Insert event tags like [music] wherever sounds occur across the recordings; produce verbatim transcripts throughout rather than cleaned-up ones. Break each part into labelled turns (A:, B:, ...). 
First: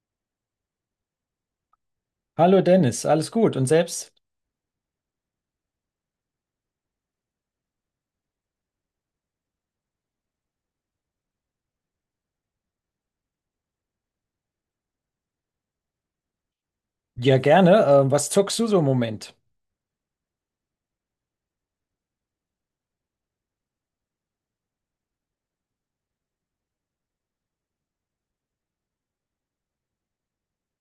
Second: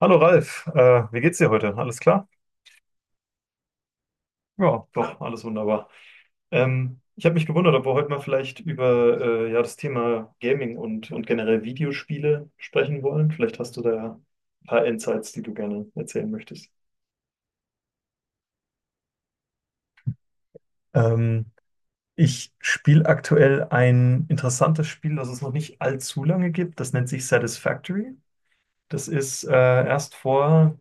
A: Hallo Ralf, äh, wie geht's dir heute? Alles klar?
B: Hallo Dennis, alles gut und selbst?
A: Ja, doch, alles wunderbar. Ähm, ich habe mich gewundert, ob wir heute mal vielleicht über äh, ja, das Thema Gaming und, und generell Videospiele sprechen wollen. Vielleicht hast du da ein paar Insights, die du gerne erzählen möchtest.
B: Ja, gerne. Äh, was zockst du so im Moment?
A: Ähm, Ich spiele aktuell ein interessantes Spiel, das es noch nicht allzu lange gibt. Das nennt sich Satisfactory. Das ist äh, erst vor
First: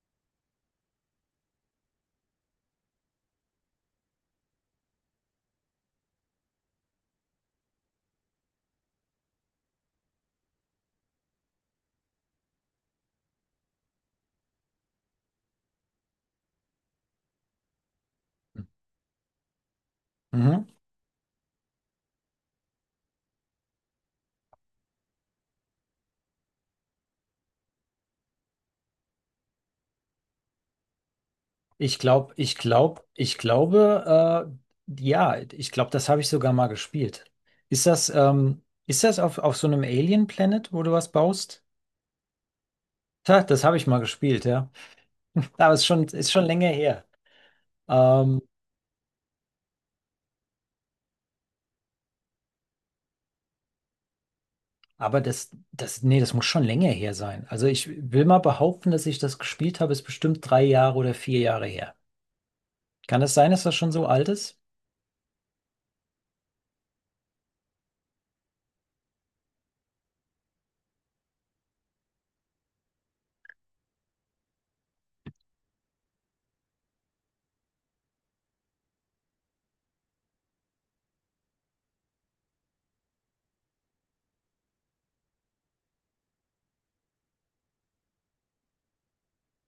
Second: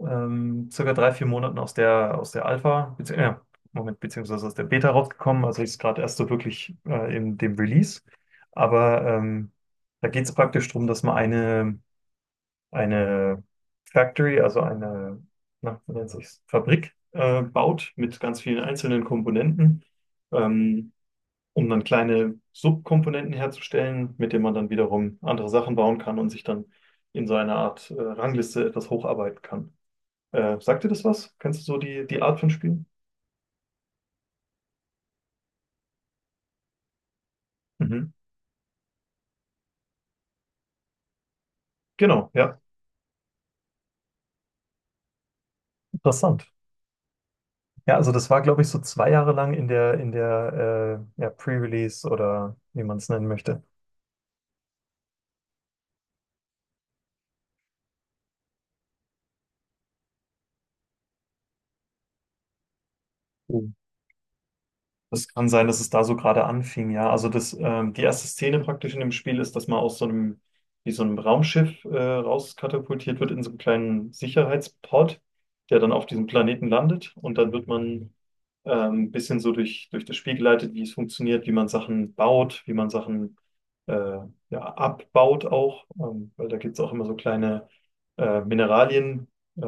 A: ähm, circa drei, vier Monaten aus der, aus der Alpha, bezieh äh, Moment, beziehungsweise aus der Beta rausgekommen. Also ist gerade erst so wirklich äh, in dem Release. Aber ähm, da geht es praktisch darum, dass man eine, eine Factory, also eine, na, wie nennt sich's, Fabrik äh, baut mit ganz vielen einzelnen Komponenten,
B: Mhm.
A: ähm, um dann kleine Subkomponenten herzustellen, mit denen man dann wiederum andere Sachen bauen kann und sich dann in so einer Art äh, Rangliste etwas hocharbeiten kann. Äh, sagt dir das was? Kennst du so
B: Ich
A: die, die
B: glaube,
A: Art von
B: ich
A: Spielen?
B: glaube, ich glaube, äh, ja, ich glaube, das habe ich sogar mal gespielt. Ist das,
A: Mhm.
B: ähm, ist das auf, auf so einem Alien Planet, wo du was baust?
A: Genau, ja.
B: Ha, das habe ich mal gespielt, ja. [laughs] Aber es ist schon, ist
A: Interessant.
B: schon länger her.
A: Ja, also das war,
B: Ähm,
A: glaube ich, so zwei Jahre lang in der, in der äh, ja, Pre-Release oder wie man es nennen möchte.
B: aber das, das, nee, das muss schon länger her sein. Also ich will mal behaupten, dass ich das gespielt habe, ist bestimmt drei Jahre oder vier Jahre her. Kann das sein, dass das schon so alt ist?
A: Das kann sein, dass es da so gerade anfing, ja. Also das, ähm, die erste Szene praktisch in dem Spiel ist, dass man aus so einem, wie so einem Raumschiff äh, rauskatapultiert wird in so einem kleinen Sicherheitspod, der dann auf diesem Planeten landet. Und dann wird man ähm, ein bisschen so durch, durch das Spiel geleitet, wie es funktioniert, wie man Sachen baut, wie man Sachen äh, ja, abbaut auch. Ähm, weil da gibt es auch immer so kleine äh, Mineralien, äh,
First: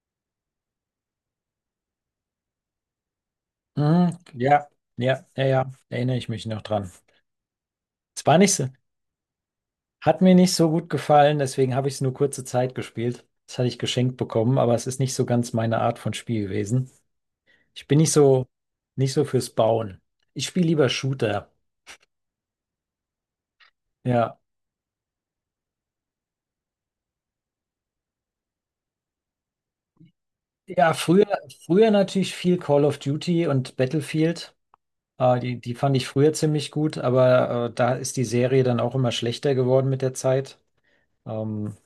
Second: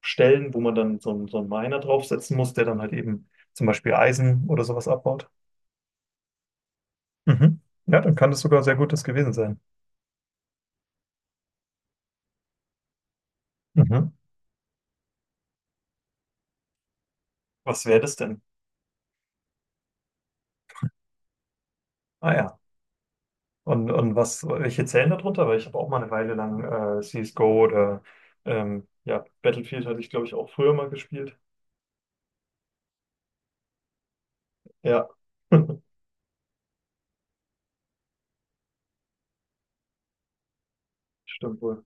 A: Stellen, wo man dann so, einen- so einen Miner draufsetzen muss, der dann halt eben zum Beispiel
B: Mhm.
A: Eisen oder
B: Ja,
A: sowas
B: ja,
A: abbaut.
B: ja, ja, erinnere ich mich noch dran.
A: Mhm. Ja, dann
B: Es
A: kann
B: war
A: das
B: nicht
A: sogar
B: so,
A: sehr Gutes gewesen sein.
B: hat mir nicht so gut gefallen, deswegen habe ich es nur kurze Zeit gespielt. Das hatte ich
A: Mhm.
B: geschenkt bekommen, aber es ist nicht so ganz meine Art von Spiel gewesen.
A: Was
B: Ich
A: wäre
B: bin nicht
A: das denn?
B: so, nicht so fürs Bauen. Ich spiele lieber Shooter.
A: Ah ja. Und, und
B: Ja,
A: was, welche zählen da drunter? Weil ich habe auch mal eine Weile lang äh, C S G O oder ähm, ja, Battlefield hatte ich, glaube ich, auch früher mal
B: ja, früher,
A: gespielt.
B: früher natürlich viel Call of Duty und Battlefield.
A: Ja,
B: Äh, die, die
A: [laughs]
B: fand ich früher ziemlich gut, aber äh, da ist die Serie dann auch immer schlechter geworden mit der Zeit.
A: stimmt
B: Ähm,
A: wohl.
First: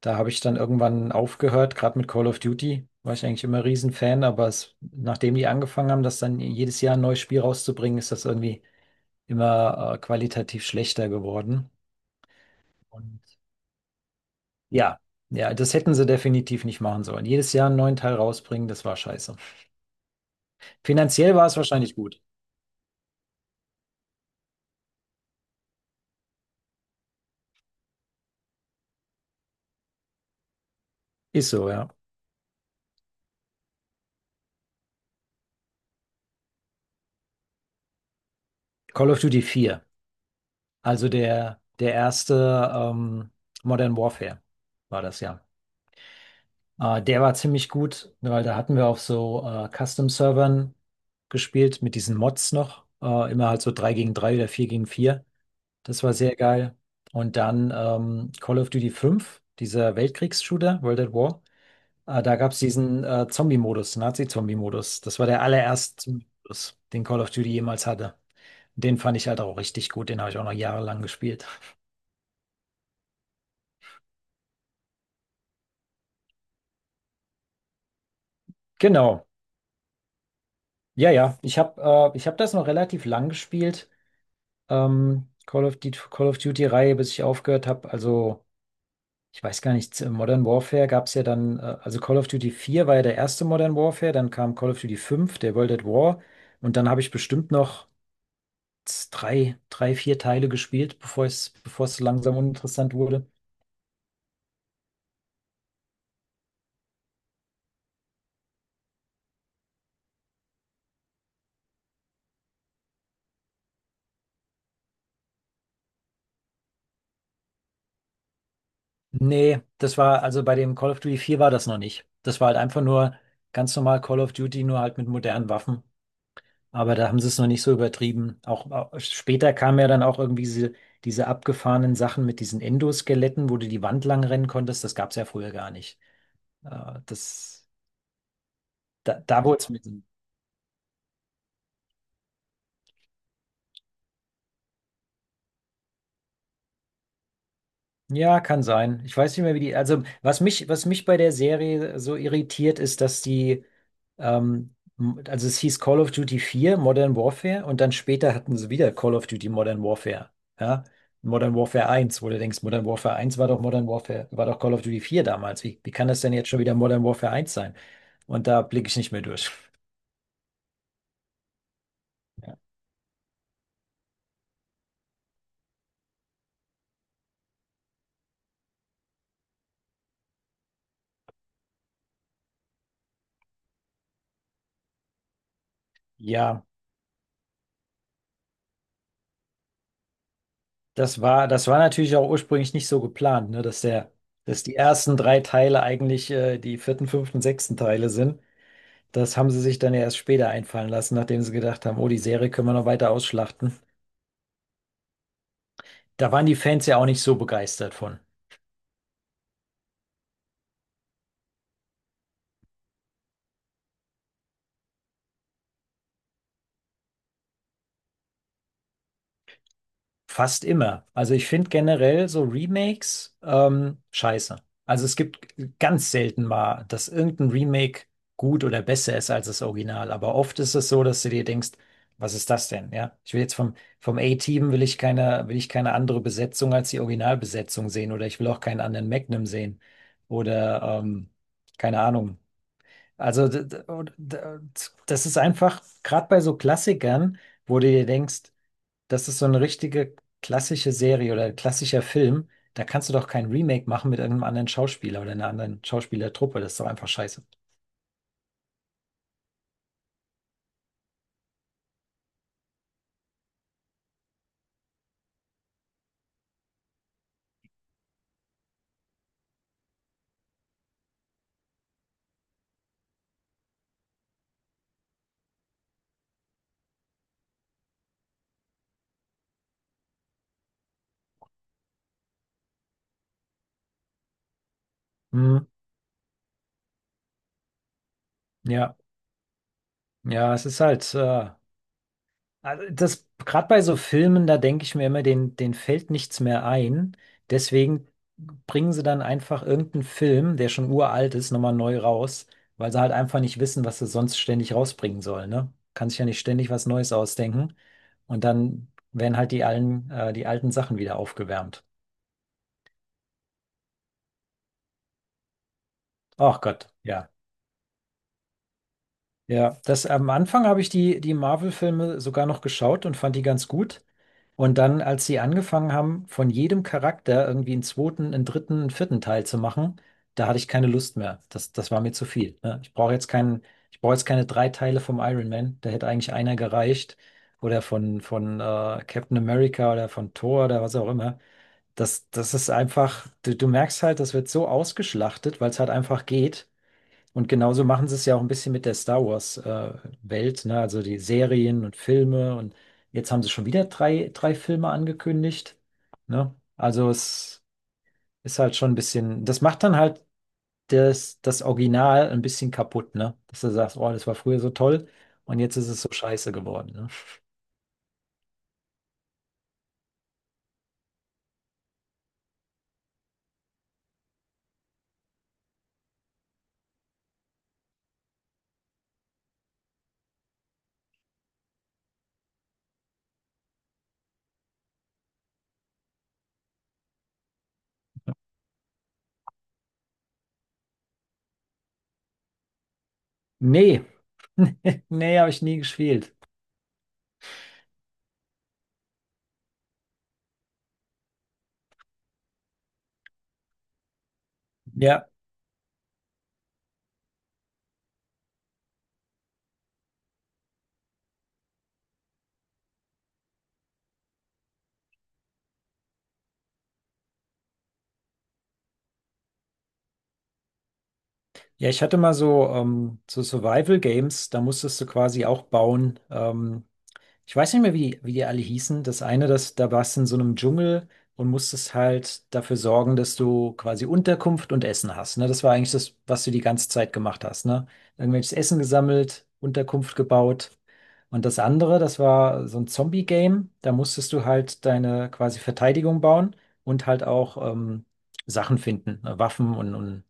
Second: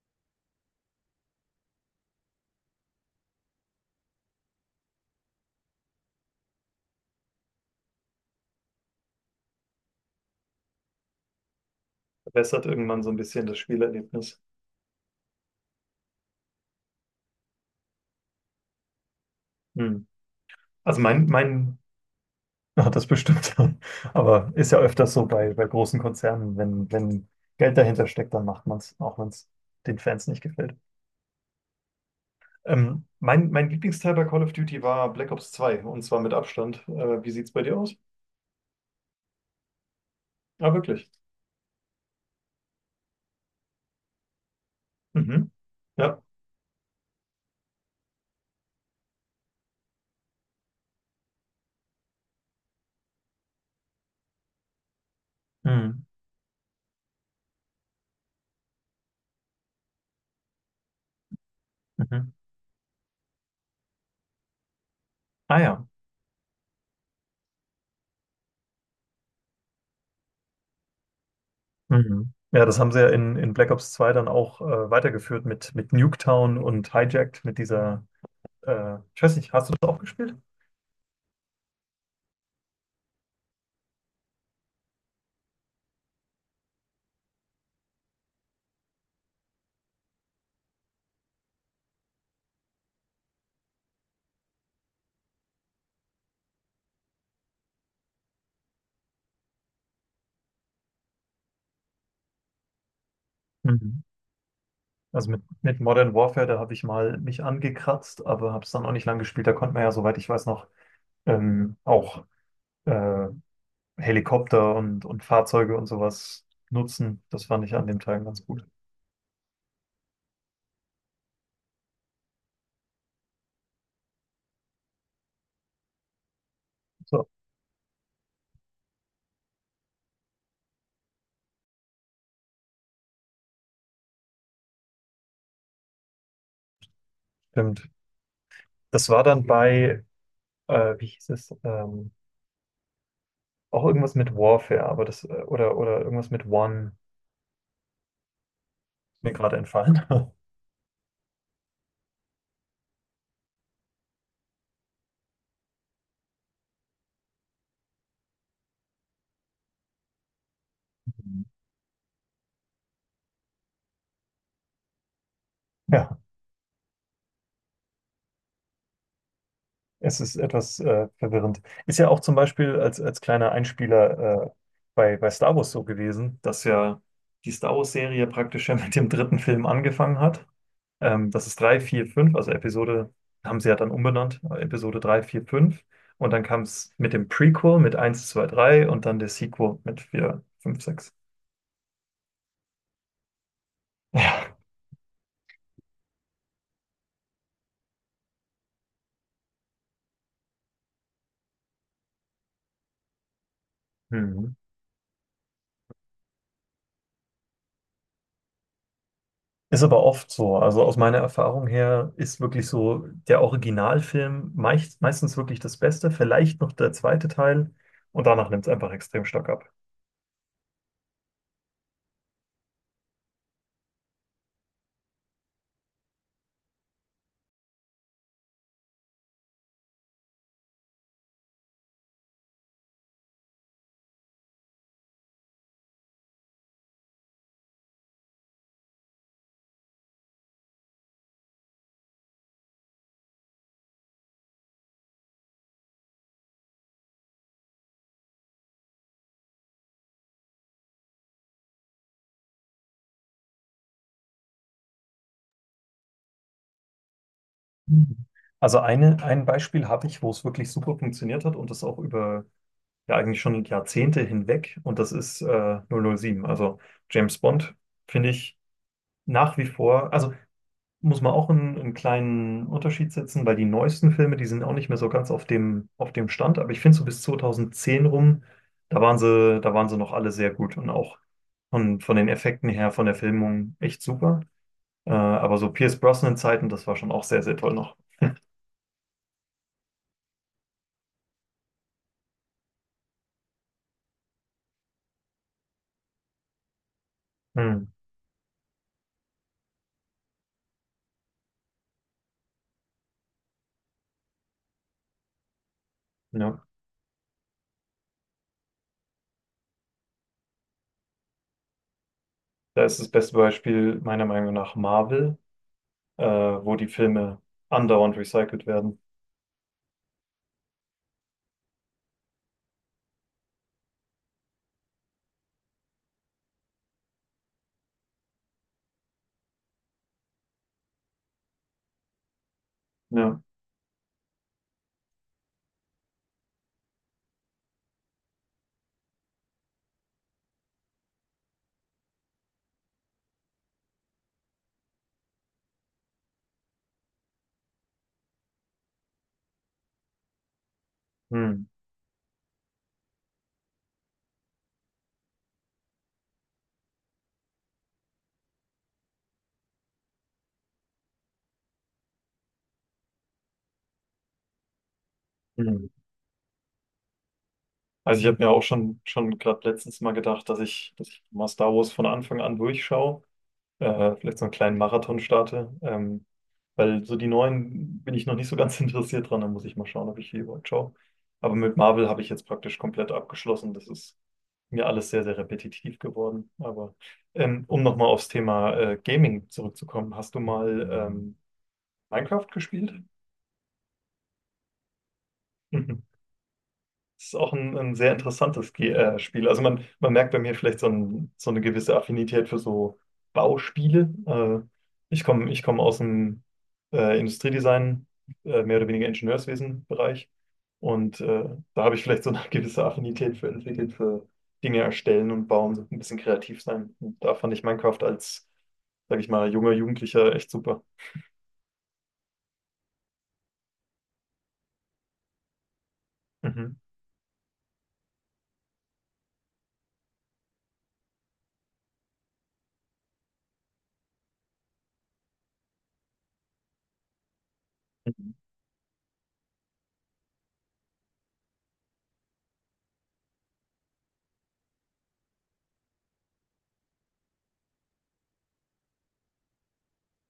B: Da habe ich dann irgendwann aufgehört, gerade mit Call of Duty war ich eigentlich immer Riesenfan, aber es, nachdem die angefangen haben, das dann jedes Jahr ein neues Spiel rauszubringen, ist das irgendwie immer äh, qualitativ schlechter geworden.
A: Verbessert irgendwann
B: Und
A: so ein bisschen das Spielerlebnis.
B: ja, ja, das hätten sie definitiv nicht machen sollen. Jedes Jahr einen neuen Teil rausbringen, das war scheiße.
A: Hm. Also mein,
B: Finanziell war es
A: mein
B: wahrscheinlich gut.
A: hat das bestimmt. [laughs] Aber ist ja öfters so bei, bei großen Konzernen, wenn, wenn Geld dahinter steckt, dann macht man es, auch wenn es den Fans nicht gefällt.
B: Ist so, ja.
A: Ähm, mein, mein Lieblingsteil bei Call of Duty war Black Ops zwei und zwar mit Abstand. Äh, wie sieht's bei dir aus?
B: Call of Duty vier,
A: Ah, wirklich.
B: also der, der erste ähm, Modern Warfare war das ja.
A: Mhm. Ja.
B: Äh, der war ziemlich gut, weil da hatten wir auf so äh, Custom-Servern gespielt mit diesen Mods noch. Äh, immer halt so drei gegen drei oder vier gegen vier. Das
A: Mhm.
B: war sehr geil. Und dann ähm, Call of Duty fünf, dieser Weltkriegs-Shooter, World at War. Äh,
A: Mhm.
B: da gab es diesen äh, Zombie-Modus, Nazi-Zombie-Modus. Das war der
A: Ah ja.
B: allererste Modus, den Call of Duty jemals hatte. Den fand ich halt auch richtig gut. Den habe ich auch noch jahrelang gespielt.
A: Mhm. Ja, das haben sie ja in, in Black Ops zwei dann auch äh, weitergeführt mit, mit Nuketown und Hijacked, mit dieser, äh, ich
B: Genau.
A: weiß nicht, hast du das auch gespielt?
B: Ja, ja. Ich habe äh, ich hab das noch relativ lang gespielt. ähm, Call of Duty, Call of Duty-Reihe, bis ich aufgehört habe. Also, ich weiß gar nicht, äh, Modern Warfare gab es ja dann, äh, also Call of Duty vier war ja der erste Modern Warfare, dann kam Call of Duty fünf, der World at War, und dann habe ich bestimmt noch z- drei, drei, vier Teile gespielt, bevor es, bevor es so langsam uninteressant wurde.
A: Mhm. Also mit, mit Modern Warfare, da habe ich mal mich angekratzt, aber habe es dann auch nicht lang gespielt. Da konnte man ja, soweit ich weiß, noch ähm, auch äh, Helikopter und, und Fahrzeuge und sowas nutzen. Das fand ich an dem Teil ganz gut.
B: Nee, das war, also bei dem Call of Duty vier war das noch nicht. Das war halt einfach nur ganz normal Call of Duty, nur halt mit modernen Waffen. Aber da haben sie
A: So,
B: es noch nicht so übertrieben. Auch, auch später kamen ja dann auch irgendwie diese, diese abgefahrenen Sachen mit diesen Endoskeletten, wo du die Wand lang rennen konntest. Das gab es ja früher gar nicht. Äh, das,
A: stimmt. Das
B: da,
A: war
B: da
A: dann
B: wurde es mit.
A: bei, äh, wie hieß es, ähm, auch irgendwas mit Warfare, aber das, äh, oder, oder irgendwas mit One,
B: Ja, kann sein. Ich
A: ist mir
B: weiß nicht mehr,
A: gerade
B: wie die.
A: entfallen.
B: Also,
A: [laughs]
B: was mich, was mich bei der Serie so irritiert, ist, dass die, ähm, m- also es hieß Call of Duty vier, Modern Warfare, und dann später hatten sie wieder Call of Duty Modern Warfare. Ja? Modern Warfare eins, wo du denkst, Modern Warfare eins war doch Modern Warfare, war doch Call of Duty vier damals. Wie, wie kann
A: Ja,
B: das denn jetzt schon wieder Modern Warfare eins sein? Und da blicke ich nicht mehr durch. [laughs]
A: es ist etwas äh, verwirrend. Ist ja auch zum Beispiel als, als kleiner Einspieler äh, bei, bei Star Wars so gewesen, dass ja die Star Wars-Serie praktisch ja [laughs] mit dem dritten Film angefangen hat. Ähm, das ist drei, vier, fünf. Also Episode, haben sie ja dann umbenannt, äh, Episode drei, vier, fünf. Und dann kam
B: Ja.
A: es mit dem Prequel mit eins, zwei, drei und dann der Sequel mit vier, fünf, sechs.
B: Das war, das war natürlich auch ursprünglich nicht so geplant, ne, dass der,
A: Ja.
B: dass die ersten drei Teile eigentlich äh, die vierten, fünften, sechsten Teile sind. Das haben sie sich dann ja erst später einfallen lassen, nachdem sie gedacht haben, oh, die Serie können wir noch weiter ausschlachten.
A: Mhm.
B: Da waren die Fans ja auch nicht so begeistert von.
A: Ist aber oft so. Also aus meiner Erfahrung her ist wirklich so der Originalfilm meist, meistens wirklich das Beste, vielleicht noch der zweite Teil und danach nimmt es einfach extrem stark ab.
B: Fast immer. Also ich finde generell so Remakes ähm, scheiße. Also es gibt ganz selten mal, dass irgendein Remake gut oder besser ist als das Original. Aber oft ist es so, dass du dir denkst, was ist das denn? Ja, ich will jetzt vom, vom A-Team will ich keine, will ich keine andere Besetzung als die Originalbesetzung sehen oder ich will auch keinen anderen Magnum sehen oder ähm, keine Ahnung. Also d- d- und- d- das ist einfach, gerade bei so Klassikern, wo du dir denkst, das ist so eine richtige klassische Serie oder ein klassischer Film. Da kannst du doch kein Remake machen mit einem anderen Schauspieler oder einer anderen Schauspielertruppe. Das ist doch einfach scheiße.
A: Mhm. Also eine, ein Beispiel habe ich, wo es wirklich super funktioniert hat und das auch über ja eigentlich schon Jahrzehnte hinweg, und das ist äh, null null sieben. Also James Bond finde ich nach wie vor, also muss man auch einen, einen kleinen Unterschied setzen, weil die neuesten Filme, die sind auch nicht mehr so ganz auf dem, auf dem Stand, aber ich finde so bis zwanzig zehn rum, da waren sie, da waren sie noch alle sehr gut und auch von, von den Effekten her, von der Filmung echt super. Äh, aber
B: Hm,
A: so Pierce Brosnan-Zeiten, das war schon auch sehr, sehr toll noch.
B: ja, ja, es ist halt. Äh, Also das, gerade bei so Filmen, da denke ich mir immer, den, den fällt nichts mehr ein.
A: Hm,
B: Deswegen bringen sie dann einfach irgendeinen Film, der schon uralt ist, nochmal neu raus, weil sie halt einfach nicht wissen, was sie sonst ständig rausbringen sollen, ne? Kann sich ja nicht
A: ja.
B: ständig was Neues ausdenken. Und dann werden halt die alten, äh, die alten Sachen wieder aufgewärmt.
A: Da ist das beste Beispiel meiner Meinung nach Marvel, äh,
B: Ach
A: wo die
B: Gott, ja.
A: Filme andauernd recycelt werden.
B: Ja, das am Anfang habe ich die, die Marvel-Filme sogar noch geschaut und fand die ganz gut. Und dann, als sie angefangen haben, von jedem Charakter irgendwie einen zweiten, einen dritten, einen vierten Teil zu machen, da hatte ich keine Lust mehr. Das, das war mir zu viel. Ne? Ich brauche jetzt
A: Ja.
B: keinen, ich brauche jetzt keine drei Teile vom Iron Man. Da hätte eigentlich einer gereicht. Oder von, von äh, Captain America oder von Thor oder was auch immer. Das, das ist einfach, du, du merkst halt, das wird so ausgeschlachtet, weil es halt einfach geht. Und genauso machen sie es ja auch ein bisschen mit der Star Wars äh, Welt, ne? Also die
A: Hm.
B: Serien und Filme. Und jetzt haben sie schon wieder drei, drei Filme angekündigt, ne? Also es ist halt schon ein bisschen, das macht dann halt das, das Original ein bisschen kaputt, ne? Dass du sagst, oh, das war früher so toll und jetzt
A: Hm.
B: ist es so scheiße geworden, ne?
A: Also ich habe mir auch schon, schon gerade letztens mal gedacht, dass ich, dass ich mal Star Wars von Anfang an durchschaue, äh, vielleicht so einen kleinen Marathon starte, ähm, weil so die neuen bin ich noch nicht so ganz [laughs] interessiert dran, da muss ich mal schauen, ob ich die überhaupt schaue. Aber mit Marvel habe ich jetzt praktisch komplett abgeschlossen, das ist mir alles sehr, sehr repetitiv geworden. Aber ähm, um nochmal aufs Thema äh, Gaming zurückzukommen, hast du mal ähm, Minecraft gespielt?
B: Nee, [laughs] nee, habe ich nie
A: [laughs]
B: gespielt.
A: Das ist auch ein, ein sehr interessantes Ge äh, Spiel. Also man, man merkt bei mir vielleicht so, ein, so eine gewisse Affinität für so Bauspiele. Äh, ich
B: Ja,
A: komme ich komm aus dem äh, Industriedesign, äh, mehr oder weniger Ingenieurswesen-Bereich. Und äh, da habe ich vielleicht so eine [laughs] gewisse Affinität für entwickelt, für Dinge erstellen und bauen, so ein bisschen kreativ sein. Und da fand ich Minecraft als, sage ich mal, junger Jugendlicher echt super.
B: ja, ich hatte mal so, ähm, so Survival Games, da musstest du quasi auch bauen.
A: Mhm.
B: Ähm,
A: [laughs]
B: Ich weiß nicht mehr, wie die, wie die alle hießen. Das eine, das, da warst du in so einem Dschungel und musstest halt dafür sorgen, dass du quasi Unterkunft und Essen hast. Ne? Das war eigentlich das, was du die ganze Zeit gemacht hast. Ne?
A: Mhm.
B: Irgendwelches Essen gesammelt, Unterkunft gebaut. Und das andere, das war so ein Zombie-Game. Da musstest du halt deine quasi Verteidigung bauen und halt auch ähm, Sachen finden, ne? Waffen und, und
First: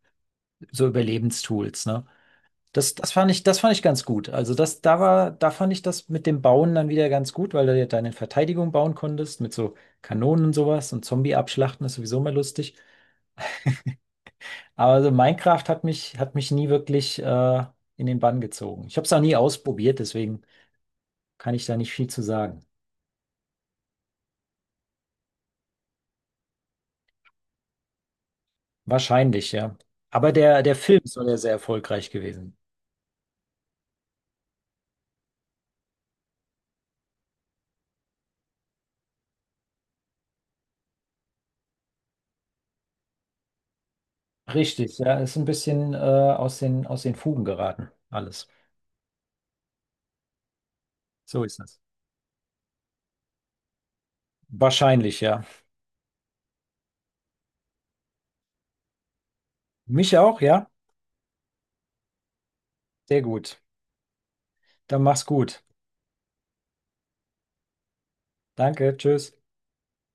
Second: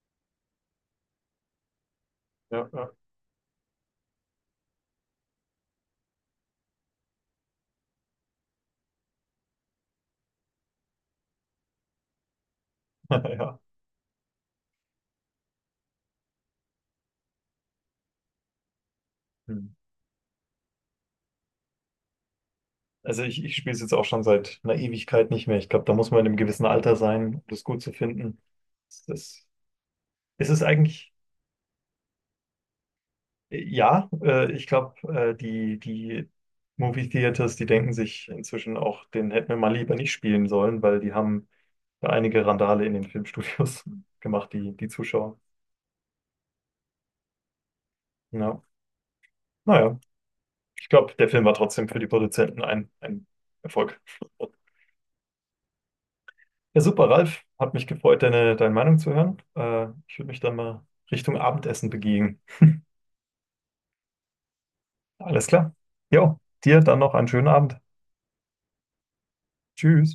B: so Überlebenstools. Ne?
A: Ja, ja.
B: Das, das fand ich, das fand ich ganz gut. Also das, da war, da fand ich das mit dem Bauen dann wieder ganz gut, weil du ja deine Verteidigung bauen konntest mit so Kanonen und sowas und Zombie abschlachten ist sowieso mal lustig.
A: [laughs] Ja.
B: Aber so Minecraft hat mich, hat mich nie wirklich äh, in den Bann gezogen. Ich habe es auch nie ausprobiert, deswegen kann ich da nicht viel zu sagen.
A: Also ich, ich spiele es jetzt auch schon seit einer Ewigkeit nicht mehr. Ich glaube, da muss man in einem gewissen Alter sein, um das gut zu finden. Es ist,
B: Wahrscheinlich, ja. Aber
A: es
B: der,
A: ist
B: der Film
A: eigentlich,
B: soll ja sehr erfolgreich gewesen.
A: ja, äh, ich glaube, äh, die, die Movie Theaters, die denken sich inzwischen auch, den hätten wir mal lieber nicht spielen sollen, weil die haben da einige Randale in den Filmstudios [laughs] gemacht, die, die
B: Richtig, ja, ist
A: Zuschauer.
B: ein bisschen äh, aus den, aus den Fugen geraten, alles.
A: Ja. Naja, ich glaube, der
B: So
A: Film war
B: ist das.
A: trotzdem für die Produzenten ein, ein Erfolg.
B: Wahrscheinlich, ja.
A: Ja, super, Ralf. Hat mich gefreut, deine, deine Meinung zu hören. Äh,
B: Mich
A: ich würde mich
B: auch,
A: dann
B: ja.
A: mal Richtung Abendessen begeben.
B: Sehr gut. Dann mach's
A: Alles
B: gut.
A: klar. Jo, dir dann noch einen schönen Abend.
B: Danke, tschüss.
A: Tschüss.